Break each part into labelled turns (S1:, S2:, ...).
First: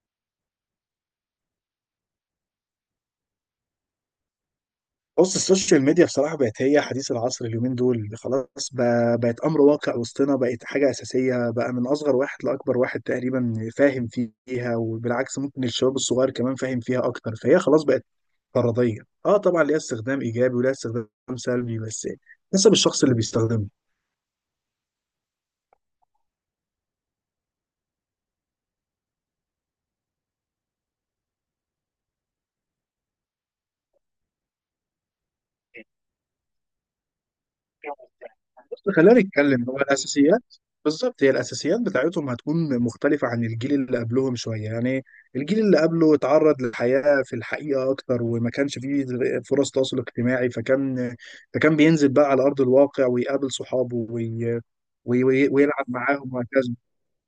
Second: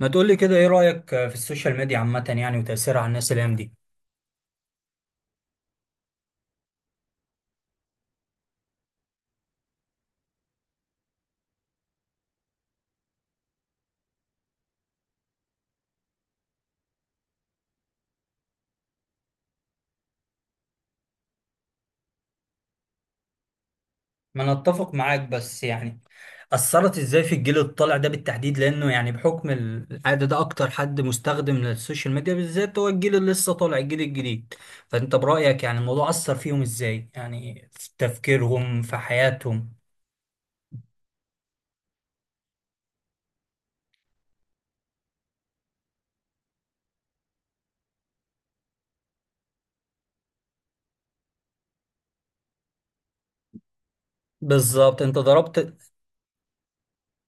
S1: ما تقولي كده ايه رأيك في السوشيال ميديا عامة يعني وتأثيرها على الناس الأيام دي؟
S2: بص، السوشيال ميديا بصراحة بقت هي حديث العصر اليومين دول. خلاص بقت أمر واقع وسطنا، بقت حاجة أساسية بقى. من أصغر واحد لأكبر واحد تقريبا فاهم فيها، وبالعكس ممكن الشباب الصغير كمان فاهم فيها أكتر. فهي خلاص بقت فرضية. اه، طبعا ليها استخدام إيجابي وليها استخدام سلبي، بس حسب الشخص اللي بيستخدمها.
S1: ما انا اتفق معاك بس يعني أثرت ازاي في الجيل الطالع ده بالتحديد لأنه يعني بحكم العادة ده أكتر حد مستخدم للسوشيال ميديا بالذات، هو الجيل اللي لسه طالع الجيل الجديد. فأنت برأيك يعني الموضوع أثر فيهم ازاي؟ يعني في تفكيرهم
S2: بص،
S1: في
S2: خلينا نتكلم.
S1: حياتهم.
S2: هو الاساسيات بالظبط، هي الاساسيات بتاعتهم هتكون مختلفه عن الجيل اللي قبلهم شويه يعني. الجيل اللي قبله اتعرض للحياه في الحقيقه اكتر، وما كانش فيه فرص تواصل اجتماعي. فكان فكان بينزل بقى على ارض الواقع ويقابل صحابه
S1: بالظبط أنت ضربت.
S2: ويلعب معاهم وهكذا.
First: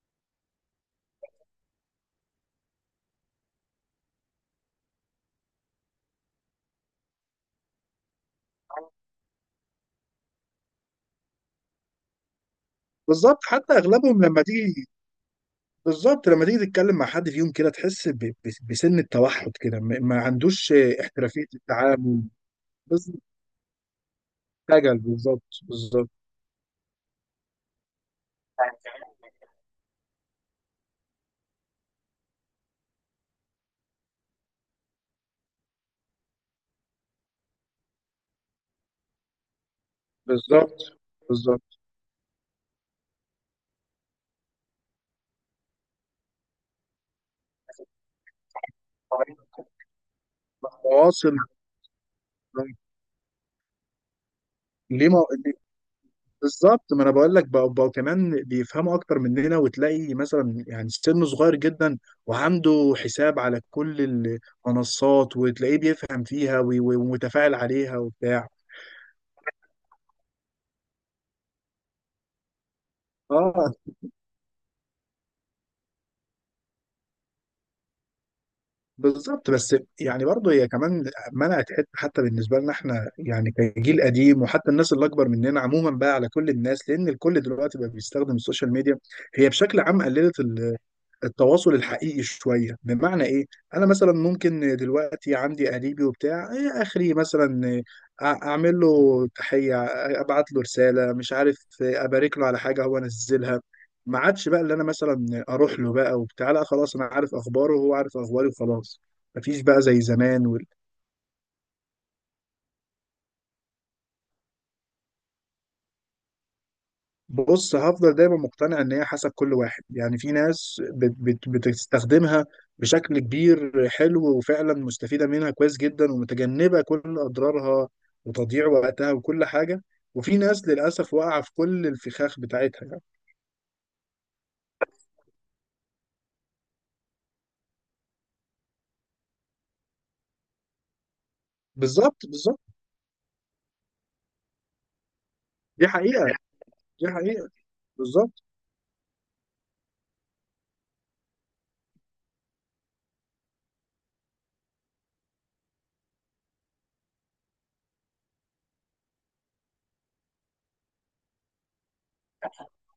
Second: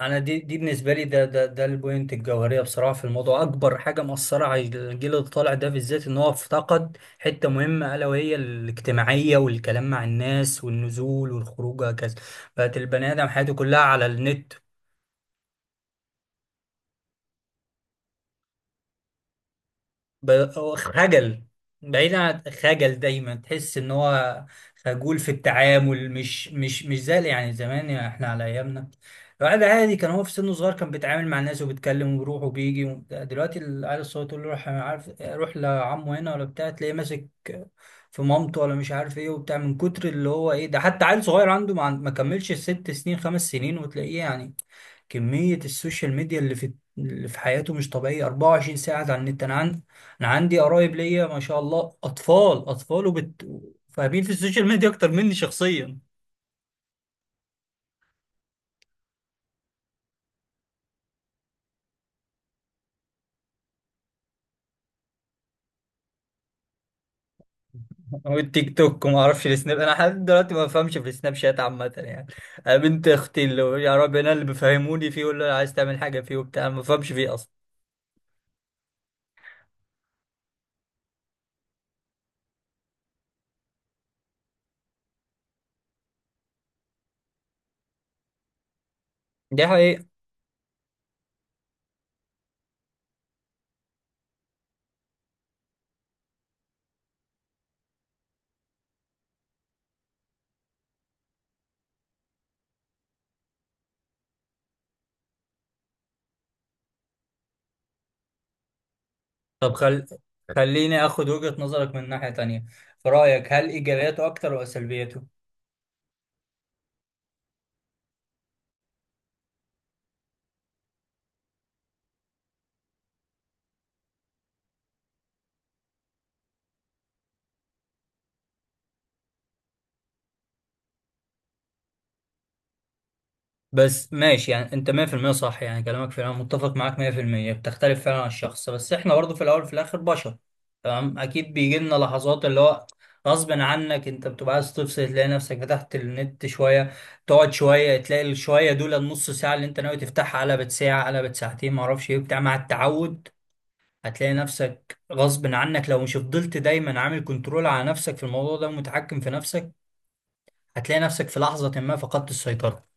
S1: انا دي بالنسبه لي ده البوينت الجوهريه بصراحه في الموضوع، اكبر حاجه مأثره على الجيل اللي طالع ده بالذات ان هو افتقد حته مهمه، الا وهي الاجتماعيه والكلام مع الناس والنزول والخروج وهكذا. بقت البني ادم
S2: بالظبط،
S1: حياته
S2: حتى
S1: كلها على
S2: اغلبهم لما
S1: النت.
S2: تيجي. بالظبط، لما تيجي تتكلم مع حد فيهم كده تحس بسن التوحد كده، ما
S1: ب-
S2: عندوش
S1: هو خجل.
S2: احترافيه
S1: بعيد
S2: التعامل.
S1: عن خجل،
S2: بس
S1: دايما تحس ان هو
S2: خجل،
S1: خجول في
S2: بالظبط، بالظبط.
S1: التعامل، مش زي يعني زمان، يعني احنا على ايامنا الواحد عادي كان هو في سنه صغير كان بيتعامل مع الناس وبيتكلم وبيروح وبيجي دلوقتي العيال الصغير تقول له روح، أنا عارف، روح لعمه هنا ولا بتاع، تلاقيه ماسك في مامته ولا مش عارف ايه وبتاع، من كتر اللي هو ايه
S2: بالظبط،
S1: ده. حتى عيل صغير عنده
S2: بالظبط،
S1: ما كملش ست سنين خمس سنين، وتلاقيه يعني كمية السوشيال ميديا اللي في حياته مش طبيعية، 24 ساعة على النت. انا عندي قرايب ليا
S2: مواصل.
S1: ما شاء الله اطفال اطفال فاهمين في السوشيال ميديا
S2: ليه
S1: اكتر
S2: ما...
S1: مني
S2: ليه-
S1: شخصيا،
S2: بالظبط، ما انا بقول لك بقى كمان بيفهموا اكتر مننا، وتلاقي مثلا يعني سنه صغير جدا وعنده حساب على كل المنصات وتلاقيه بيفهم فيها ومتفاعل عليها وبتاع.
S1: والتيك توك وما اعرفش السناب. انا لحد دلوقتي ما بفهمش في السناب شات عامه يعني. انا بنت اختي اللي
S2: اه،
S1: يا رب انا اللي بيفهموني فيه، ولا عايز تعمل حاجه فيه وبتاع ما بفهمش فيه اصلا.
S2: بالظبط. بس يعني برضه هي كمان منعت حته. حتى بالنسبه لنا احنا يعني كجيل قديم، وحتى الناس اللي اكبر مننا عموما بقى، على كل الناس، لان الكل دلوقتي بقى بيستخدم السوشيال ميديا. هي
S1: دي
S2: بشكل عام
S1: حقيقه.
S2: قللت التواصل الحقيقي شويه. بمعنى ايه؟ انا مثلا ممكن دلوقتي عندي قريبي وبتاع إيه اخري مثلا، اعمل له تحيه، ابعت له رساله، مش عارف، ابارك له على حاجه هو نزلها. ما عادش بقى اللي انا مثلا اروح له بقى وبتاع، لا خلاص، انا عارف اخباره وهو عارف اخباري وخلاص. مفيش
S1: طب
S2: بقى زي زمان.
S1: خليني اخد وجهه نظرك من ناحيه تانية. في رايك هل ايجابياته اكتر ولا سلبياته؟
S2: بص، هفضل دايما مقتنع ان هي حسب كل واحد. يعني في ناس بت بتستخدمها بشكل كبير حلو وفعلا مستفيدة منها كويس جدا ومتجنبة كل اضرارها وتضييع وقتها وكل حاجة، وفي ناس للاسف واقعة في كل الفخاخ بتاعتها يعني.
S1: بس ماشي، يعني انت 100% صح، يعني كلامك فعلا متفق معاك 100%. بتختلف فعلا على الشخص، بس احنا برضه في الاول وفي الاخر بشر. تمام، اكيد بيجي لنا
S2: بالظبط،
S1: لحظات اللي
S2: بالظبط.
S1: هو غصب عنك انت بتبقى عايز تفصل، تلاقي نفسك
S2: دي
S1: فتحت
S2: حقيقة،
S1: النت شويه.
S2: دي حقيقة.
S1: تقعد شويه تلاقي
S2: بالظبط.
S1: الشويه دول، النص ساعه اللي انت ناوي تفتحها قلبت ساعه، قلبت ساعتين، ما اعرفش ايه بتاع، مع التعود هتلاقي نفسك غصب عنك لو مش فضلت دايما عامل كنترول على نفسك في الموضوع ده ومتحكم في نفسك. هتلاقي نفسك في لحظه ما فقدت السيطره،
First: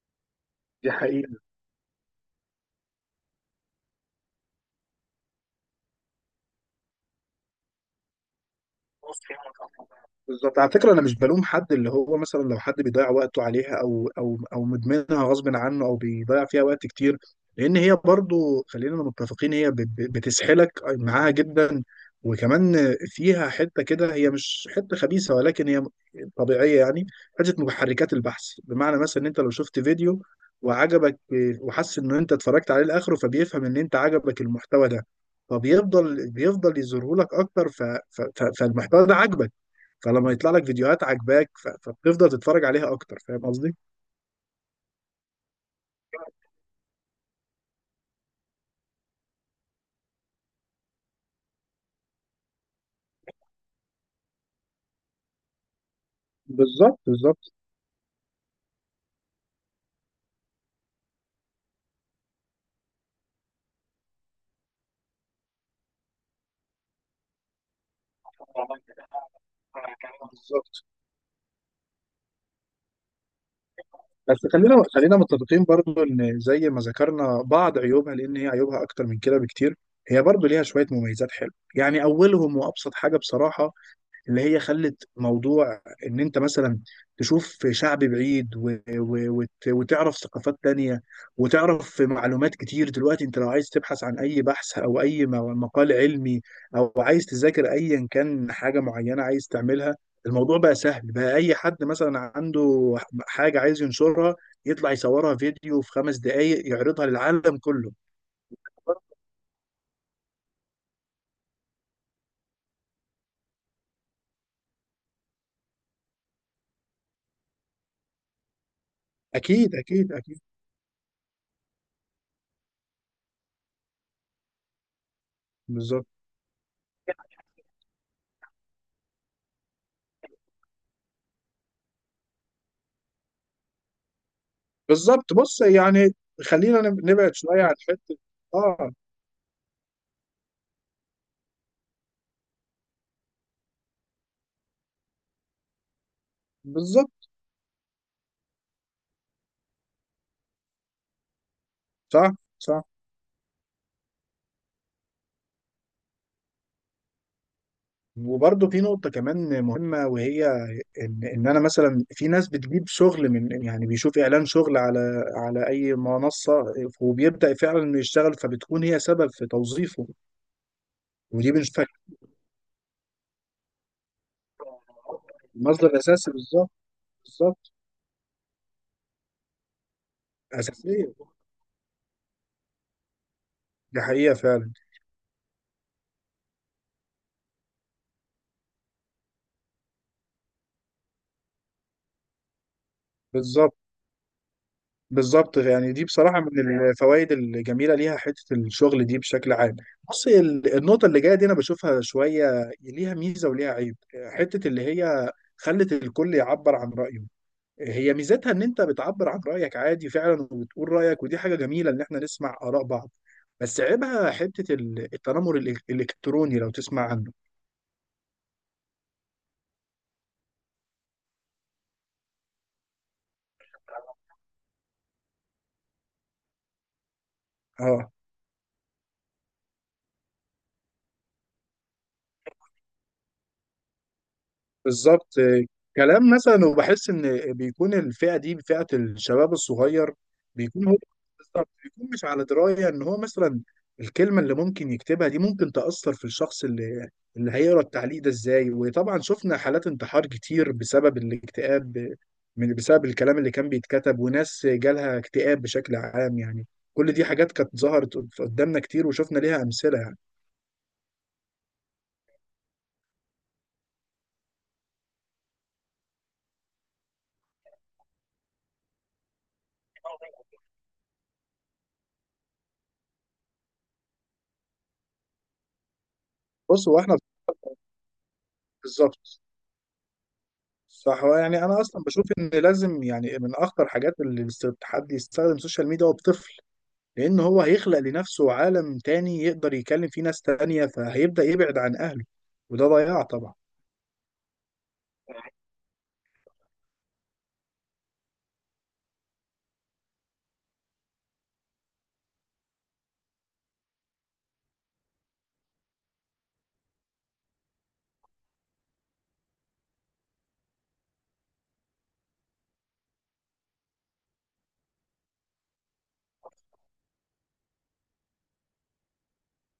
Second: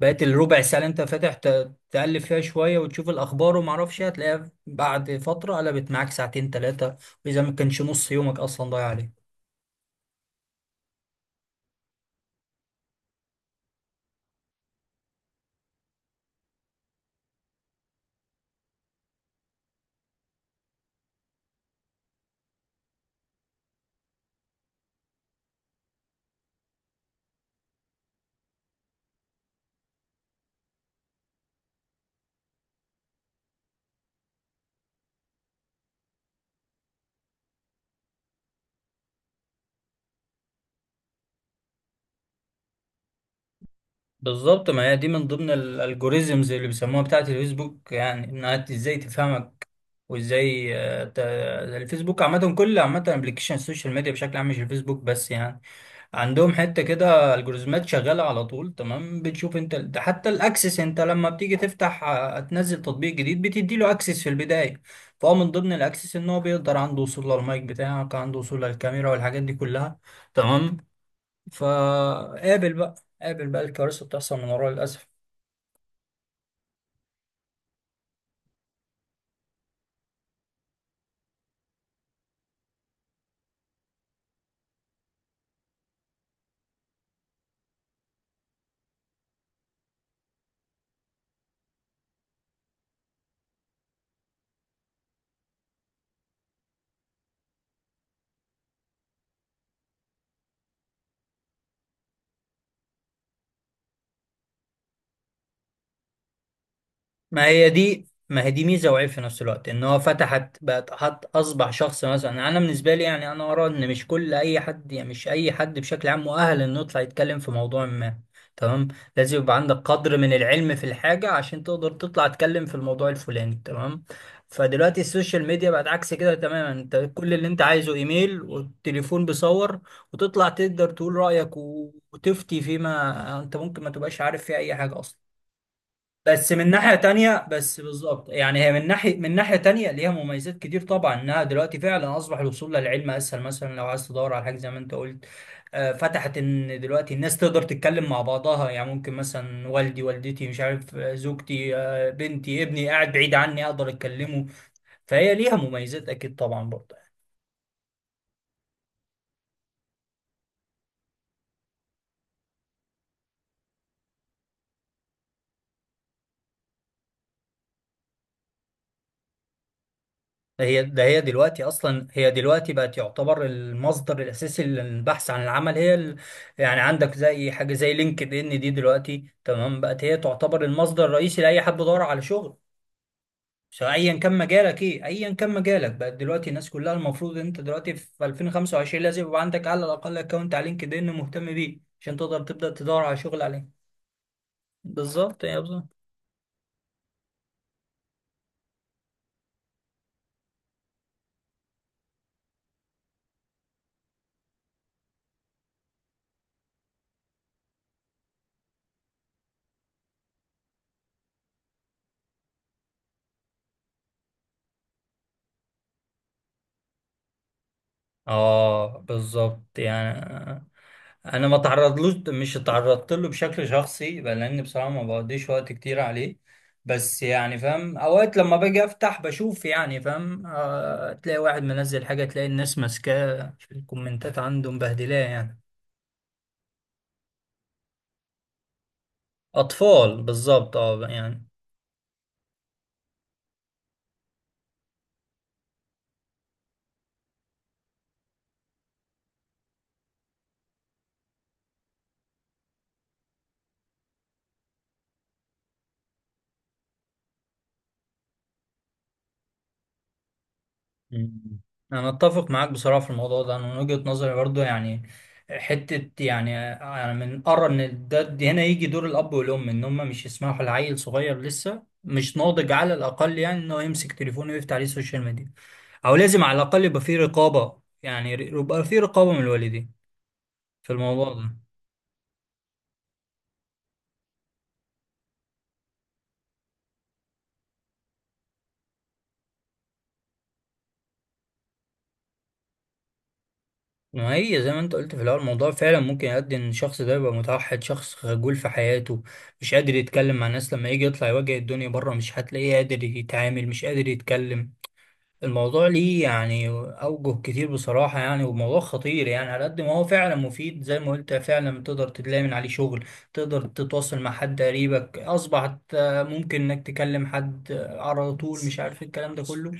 S1: بقيت الربع ساعة اللي انت
S2: دي
S1: فاتح تقلب فيها شوية وتشوف الأخبار وما اعرفش إيه، هتلاقيها بعد فترة قلبت معاك ساعتين تلاتة، وإذا ما كانش نص يومك أصلا ضايع عليك.
S2: حقيقة. بالظبط، على فكره، انا مش بلوم حد اللي هو مثلا لو حد بيضيع وقته عليها او او او مدمنها غصب عنه او بيضيع فيها وقت كتير، لان هي برضو خلينا متفقين هي بتسحلك معاها جدا. وكمان فيها حته كده، هي مش حته خبيثه ولكن هي طبيعيه يعني. حته محركات البحث، بمعنى مثلا ان انت لو شفت فيديو وعجبك وحس ان انت اتفرجت عليه لاخره، فبيفهم ان انت عجبك المحتوى ده، فبيفضل بيفضل يظهره لك اكتر. فالمحتوى ده عجبك، فلما يطلع لك فيديوهات عاجباك فبتفضل تتفرج عليها اكتر. فاهم قصدي؟
S1: بالظبط، ما هي دي من ضمن الالجوريزمز اللي بيسموها بتاعة الفيسبوك، يعني إنها إزاي تفهمك وإزاي، آه، الفيسبوك عامة، كل عامة ابلكيشن السوشيال ميديا بشكل عام مش الفيسبوك بس يعني. عندهم حته
S2: بالظبط،
S1: كده
S2: بالظبط،
S1: الجوريزمات شغاله على طول، تمام. بتشوف انت ده، حتى الاكسس انت لما بتيجي تفتح آه، تنزل تطبيق جديد بتدي له اكسس في البدايه. فهو من ضمن الاكسس ان هو بيقدر عنده وصول للمايك بتاعك، عنده وصول للكاميرا والحاجات دي كلها. تمام.
S2: بالظبط.
S1: فقابل بقى الكوارث بتحصل
S2: بس
S1: من وراه
S2: خلينا
S1: للاسف.
S2: خلينا متفقين برضو ان زي ما ذكرنا بعض عيوبها، لان هي عيوبها اكتر من كده بكتير. هي برضو ليها شويه مميزات حلوه يعني. اولهم وابسط حاجه بصراحه اللي هي خلت موضوع ان انت مثلا تشوف شعب بعيد وتعرف ثقافات تانية وتعرف معلومات كتير. دلوقتي انت لو عايز تبحث عن اي بحث او اي مقال علمي، او عايز تذاكر ايا كان حاجة معينة عايز تعملها، الموضوع بقى سهل بقى. اي حد مثلا عنده حاجة عايز ينشرها، يطلع يصورها فيديو في 5 دقايق يعرضها
S1: ما
S2: للعالم
S1: هي
S2: كله.
S1: دي ما هي دي ميزه وعيب في نفس الوقت، ان هو فتحت بقت حط، اصبح شخص، مثلا انا بالنسبه لي يعني انا ارى ان مش كل اي حد، يعني مش اي حد بشكل عام مؤهل انه يطلع يتكلم في موضوع ما. تمام. لازم يبقى
S2: اكيد،
S1: عندك
S2: اكيد،
S1: قدر من
S2: اكيد.
S1: العلم في الحاجه عشان تقدر تطلع تتكلم في الموضوع الفلاني، تمام. فدلوقتي السوشيال ميديا بقت
S2: بالظبط،
S1: عكس كده تماما، انت كل اللي انت عايزه ايميل والتليفون بيصور، وتطلع تقدر تقول رايك وتفتي فيما انت ممكن ما تبقاش عارف فيه اي حاجه اصلا.
S2: بالظبط. بص يعني،
S1: بس من
S2: خلينا
S1: ناحية
S2: نبعد
S1: تانية،
S2: شويه عن
S1: بس
S2: حته.
S1: بالظبط يعني هي من
S2: اه،
S1: ناحية، من ناحية تانية ليها مميزات كتير طبعا. انها دلوقتي فعلا اصبح الوصول للعلم اسهل، مثلا لو عايز تدور على حاجة زي ما انت قلت. آه، فتحت ان دلوقتي
S2: بالظبط.
S1: الناس تقدر تتكلم مع بعضها، يعني ممكن مثلا والدي، والدتي، مش عارف، آه، زوجتي، آه،
S2: صح،
S1: بنتي،
S2: صح.
S1: ابني قاعد بعيد عني اقدر اتكلمه. فهي ليها مميزات اكيد طبعا برضه.
S2: وبرضه في نقطة كمان مهمة، وهي إن أنا مثلا، في ناس بتجيب شغل من، يعني بيشوف إعلان شغل على على أي منصة وبيبدأ فعلا إنه يشتغل، فبتكون هي سبب في توظيفه.
S1: هي ده هي
S2: ودي
S1: دلوقتي
S2: بنشوفها
S1: اصلا هي دلوقتي بقت يعتبر المصدر الاساسي للبحث عن العمل. هي
S2: مصدر أساسي، بالظبط.
S1: يعني عندك زي
S2: بالظبط،
S1: حاجه زي لينكد ان دي دلوقتي، تمام، بقت هي تعتبر المصدر
S2: أساسية.
S1: الرئيسي لاي حد بيدور على شغل سواء
S2: دي
S1: ايا
S2: حقيقة
S1: كان
S2: فعلا.
S1: مجالك ايه. ايا كان مجالك، بقت دلوقتي الناس كلها المفروض ان انت دلوقتي في 2025 لازم يبقى عندك على الاقل اكونت على لينكد ان مهتم بيه عشان تقدر تبدا تدور على شغل
S2: بالظبط.
S1: عليه. بالظبط
S2: بالظبط
S1: يا.
S2: يعني، دي بصراحة من الفوائد الجميلة ليها، حتة الشغل دي بشكل عام. بص، النقطة اللي جاية دي أنا بشوفها شوية ليها ميزة وليها عيب. حتة اللي هي خلت الكل يعبر عن رأيه، هي ميزتها إن أنت بتعبر عن رأيك عادي فعلا وبتقول رأيك، ودي حاجة جميلة إن إحنا نسمع آراء بعض، بس عيبها حتة التنمر الإلكتروني لو تسمع عنه.
S1: اه، بالظبط يعني. انا ما تعرضلوش، مش اتعرضت له بشكل شخصي بقى، لان بصراحه ما بقضيش وقت كتير عليه. بس يعني فاهم،
S2: اه،
S1: اوقات لما باجي افتح بشوف يعني فاهم آه، تلاقي واحد منزل حاجه، تلاقي الناس ماسكاه في الكومنتات عنده مبهدلاه
S2: بالظبط.
S1: يعني.
S2: كلام مثلا، وبحس ان بيكون الفئه دي فئه الشباب الصغير.
S1: اطفال، بالظبط،
S2: بيكون هو،
S1: اه يعني.
S2: بالظبط، بيكون مش على درايه ان هو مثلا الكلمه اللي ممكن يكتبها دي ممكن تاثر في الشخص اللي اللي هيقرا التعليق ده ازاي. وطبعا شفنا حالات انتحار كتير بسبب الاكتئاب من بسبب الكلام اللي كان بيتكتب، وناس جالها اكتئاب بشكل عام يعني. كل دي حاجات كانت ظهرت قدامنا كتير وشفنا ليها امثله يعني.
S1: مم. انا اتفق معاك بصراحه في الموضوع ده. انا من وجهه نظري برضو يعني، حته يعني، يعني من ارى ان ده هنا يجي دور الاب والام، ان هم مش يسمحوا لعيل صغير لسه مش ناضج، على الاقل يعني، انه يمسك تليفونه ويفتح عليه السوشيال ميديا. او لازم على الاقل
S2: بص، هو
S1: يبقى فيه
S2: احنا،
S1: رقابه، يعني يبقى فيه رقابه من
S2: بالظبط،
S1: الوالدين في
S2: صح.
S1: الموضوع
S2: هو
S1: ده.
S2: يعني انا اصلا بشوف ان لازم يعني من اخطر حاجات اللي الحد يستخدم السوشيال ميديا هو بطفل، لان هو هيخلق لنفسه عالم تاني يقدر يكلم فيه ناس تانية فهيبدأ يبعد عن اهله، وده ضياع طبعا.
S1: ما هي زي ما انت قلت في الاول، الموضوع فعلا ممكن يؤدي ان الشخص ده يبقى متوحد، شخص خجول في حياته، مش قادر يتكلم مع الناس. لما يجي يطلع يواجه الدنيا بره مش هتلاقيه قادر يتعامل، مش قادر يتكلم. الموضوع ليه يعني أوجه كتير بصراحة، يعني وموضوع خطير يعني. على قد ما هو فعلا مفيد زي ما قلت، فعلا تقدر تلاقي من عليه شغل، تقدر تتواصل مع حد قريبك، أصبحت آه، ممكن إنك تكلم حد آه، على طول، مش عارف إيه الكلام ده كله.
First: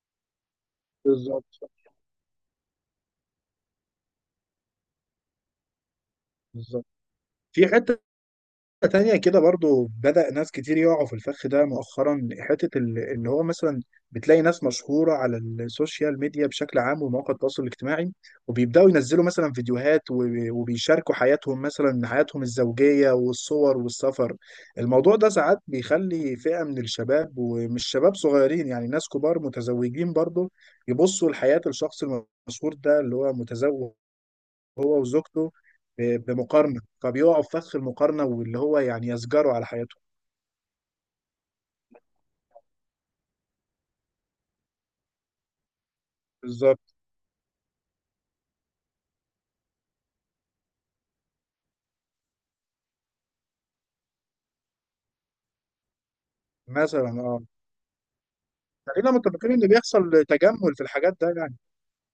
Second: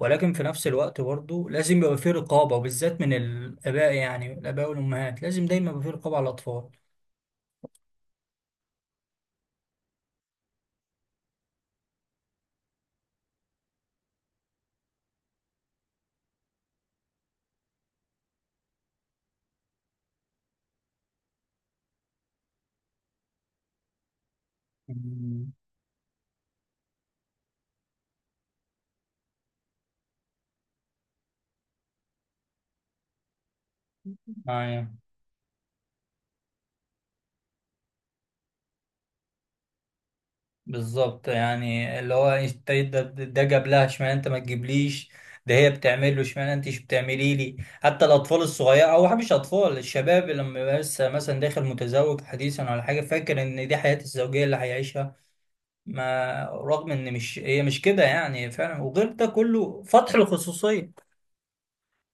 S1: ولكن في نفس الوقت برضه
S2: بالظبط،
S1: لازم يبقى فيه رقابة، وبالذات من الآباء، يعني الآباء والأمهات لازم دايما يبقى فيه رقابة على الأطفال.
S2: بالظبط. في حتة تانية كده برضو بدأ ناس كتير يقعوا في الفخ ده مؤخرا. حتة اللي هو مثلا بتلاقي ناس مشهورة على السوشيال ميديا بشكل عام ومواقع التواصل الاجتماعي، وبيبدأوا ينزلوا مثلا فيديوهات وبيشاركوا حياتهم، مثلا حياتهم الزوجية والصور والسفر. الموضوع ده
S1: مم.
S2: ساعات بيخلي فئة من الشباب، ومش شباب صغيرين يعني، ناس كبار متزوجين برضو، يبصوا لحياة الشخص المشهور ده اللي هو متزوج
S1: معايا.
S2: هو وزوجته بمقارنة، فبيقعوا في فخ المقارنة واللي هو يعني يسجروا على حياتهم.
S1: بالظبط، يعني اللي هو انت ده جاب لها، اشمعنى انت ما تجيبليش. ده هي بتعمل له، اشمعنى انت مش
S2: بالظبط،
S1: بتعملي لي. حتى الاطفال الصغيره، او مش اطفال، الشباب اللي لما يبقى لسه مثلا داخل متزوج حديثا ولا حاجه، فاكر ان دي حياه الزوجيه اللي هيعيشها. ما رغم ان
S2: مثلا.
S1: مش،
S2: اه،
S1: هي مش كده يعني فعلا.
S2: خلينا
S1: وغير ده
S2: متفقين ان
S1: كله فتح
S2: بيحصل تجمل في
S1: الخصوصيه.
S2: الحاجات ده يعني.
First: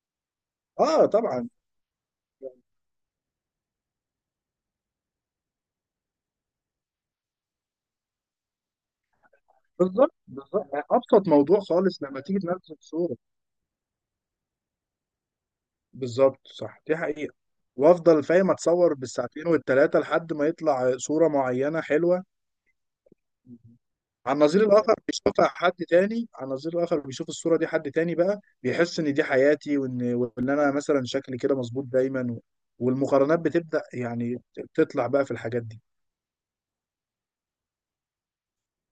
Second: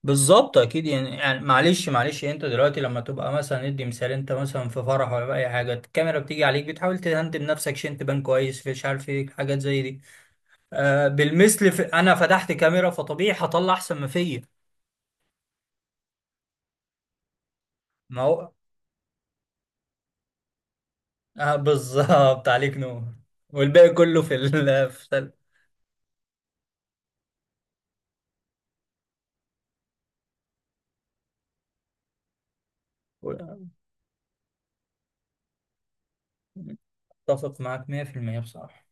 S1: بالظبط اكيد
S2: اه،
S1: يعني
S2: طبعا.
S1: معلش معلش، انت دلوقتي لما تبقى مثلا، ندي مثال، انت مثلا في فرح ولا في اي حاجه الكاميرا بتيجي عليك، بتحاول تهندم نفسك، شنت بان كويس مش عارف ايه، حاجات زي دي.
S2: بالظبط، بالظبط.
S1: آه،
S2: ابسط موضوع
S1: بالمثل
S2: خالص
S1: انا
S2: لما تيجي
S1: فتحت
S2: تنزل
S1: كاميرا
S2: صورة.
S1: فطبيعي هطلع احسن ما فيا.
S2: بالظبط، صح، دي حقيقة.
S1: ما
S2: وافضل فاهم
S1: هو،
S2: اتصور بالساعتين والتلاتة لحد ما يطلع صورة
S1: آه
S2: معينة حلوة.
S1: بالظبط عليك نور، والباقي كله في
S2: على
S1: ال
S2: النظير الآخر بيشوفها حد تاني. على النظير الآخر بيشوف الصورة دي حد تاني بقى، بيحس إن دي حياتي، وإن أنا مثلا شكلي كده مظبوط دايما، و... والمقارنات بتبدأ يعني تطلع بقى في الحاجات دي.
S1: اتفق معاك 100% بصراحة.